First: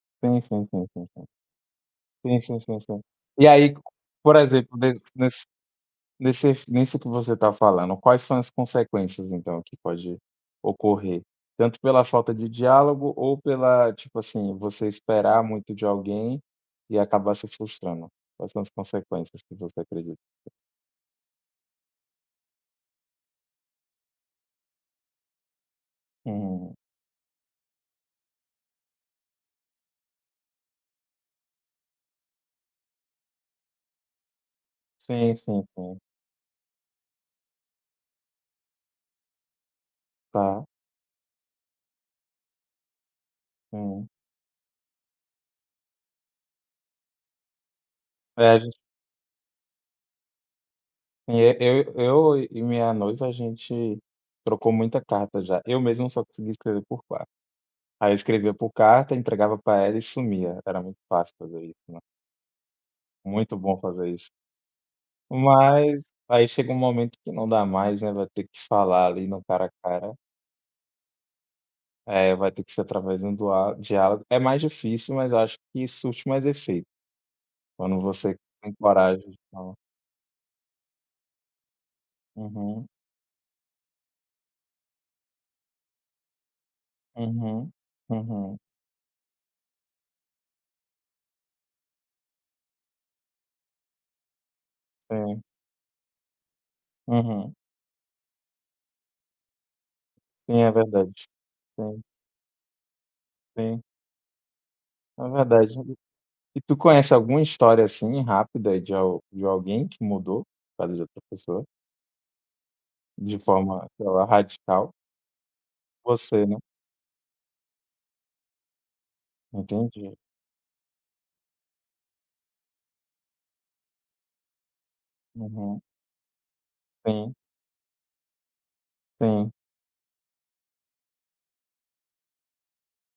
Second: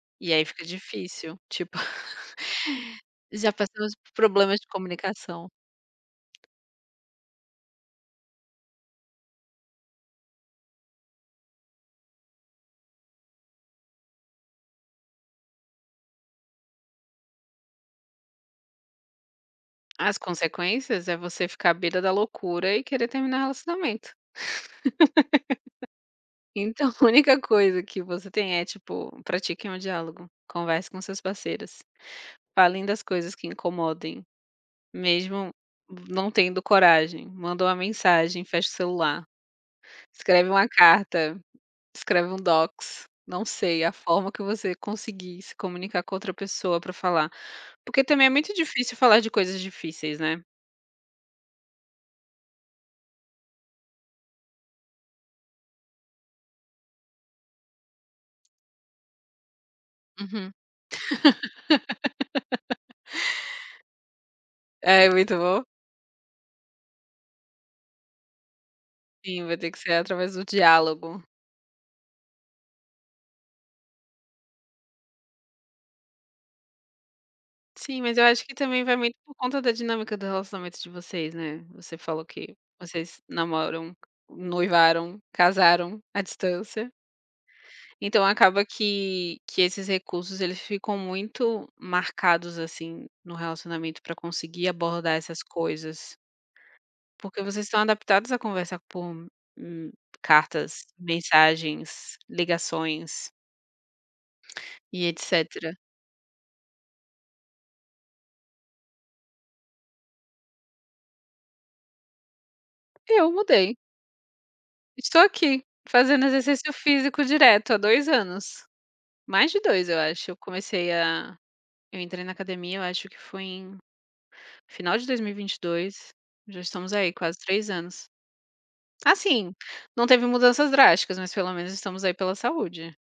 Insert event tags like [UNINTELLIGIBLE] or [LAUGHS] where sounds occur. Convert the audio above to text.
E Sim, aí fica sim, sim, sim, sim. difícil, tipo, Sim, sim, sim, sim. [CHUCKLES] E já aí, passamos por por problemas de exemplo, nesse nesse comunicação. nesses nisso que você está falando, quais são as consequências, então, que pode ocorrer? Tanto pela falta de diálogo ou pela, tipo assim, você esperar muito de alguém, e acabar se frustrando. Quais são as consequências que você acredita? As consequências é você ficar à beira da loucura e querer terminar o relacionamento. [CHUCKLES] [LAUGHS] Então a única coisa que você tem é, tipo: pratiquem o diálogo. Conversem com seus parceiros. Falem das coisas que incomodem, Sim, mesmo sim, sim. v não tendo coragem, manda uma mensagem, fecha o celular. Escreve Tá. uma carta, escreve um docs. Não sei. A Hum. forma que você conseguir se comunicar com a outra pessoa pra falar. Porque também é É, muito a gente difícil falar de coisas difíceis, né. E e eu eu e minha noiva, a gente trocou muita carta já. Eu mesmo só conseguia escrever por carta. Aí, eu escrevia por carta, entregava pra ela e Uhum. sumia. Era muito fácil fazer isso, né. [LAUGHS] Muito bom fazer isso. É muito bom. Mas, aí, chega um momento que não dá mais, né. Vai ter que falar ali no Sim, vai cara ter a que ser cara. através do diálogo. É vai ter que ser através de um dua diálogo. É mais difícil, mas acho que surte mais efeito quando Sim, mas eu você acho que tem também vai muito coragem por de conta da falar. dinâmica do relacionamento de vocês, né. Você falou que Uhum. vocês namoram, noivaram, casaram, à distância. Uhum. Então, Uhum. acaba que que esses recursos eles ficam muito marcados, assim, no relacionamento, para conseguir abordar essas Sim. coisas. Porque Uhum. vocês estão adaptados à conversar por, hum, Sim, é cartas, verdade. Sim. mensagens, ligações Sim. e É verdade etcétera. [UNINTELLIGIBLE] E tu conhece alguma história assim rápida de al de alguém que mudou por causa de outra pessoa Eu de mudei. forma, sei lá, radical? Estou aqui, fazendo Você, né? exercício físico direto, há 2 anos. Mais de 2, eu Entendi. acho. Eu comecei a eu entrei na academia, eu acho que foi em final de dois mil e vinte e Uhum. dois. Já estamos aí, Sim. quase 3 anos. Assim, Sim. não teve mudanças drásticas, mas, pelo menos, estamos aí pela saúde.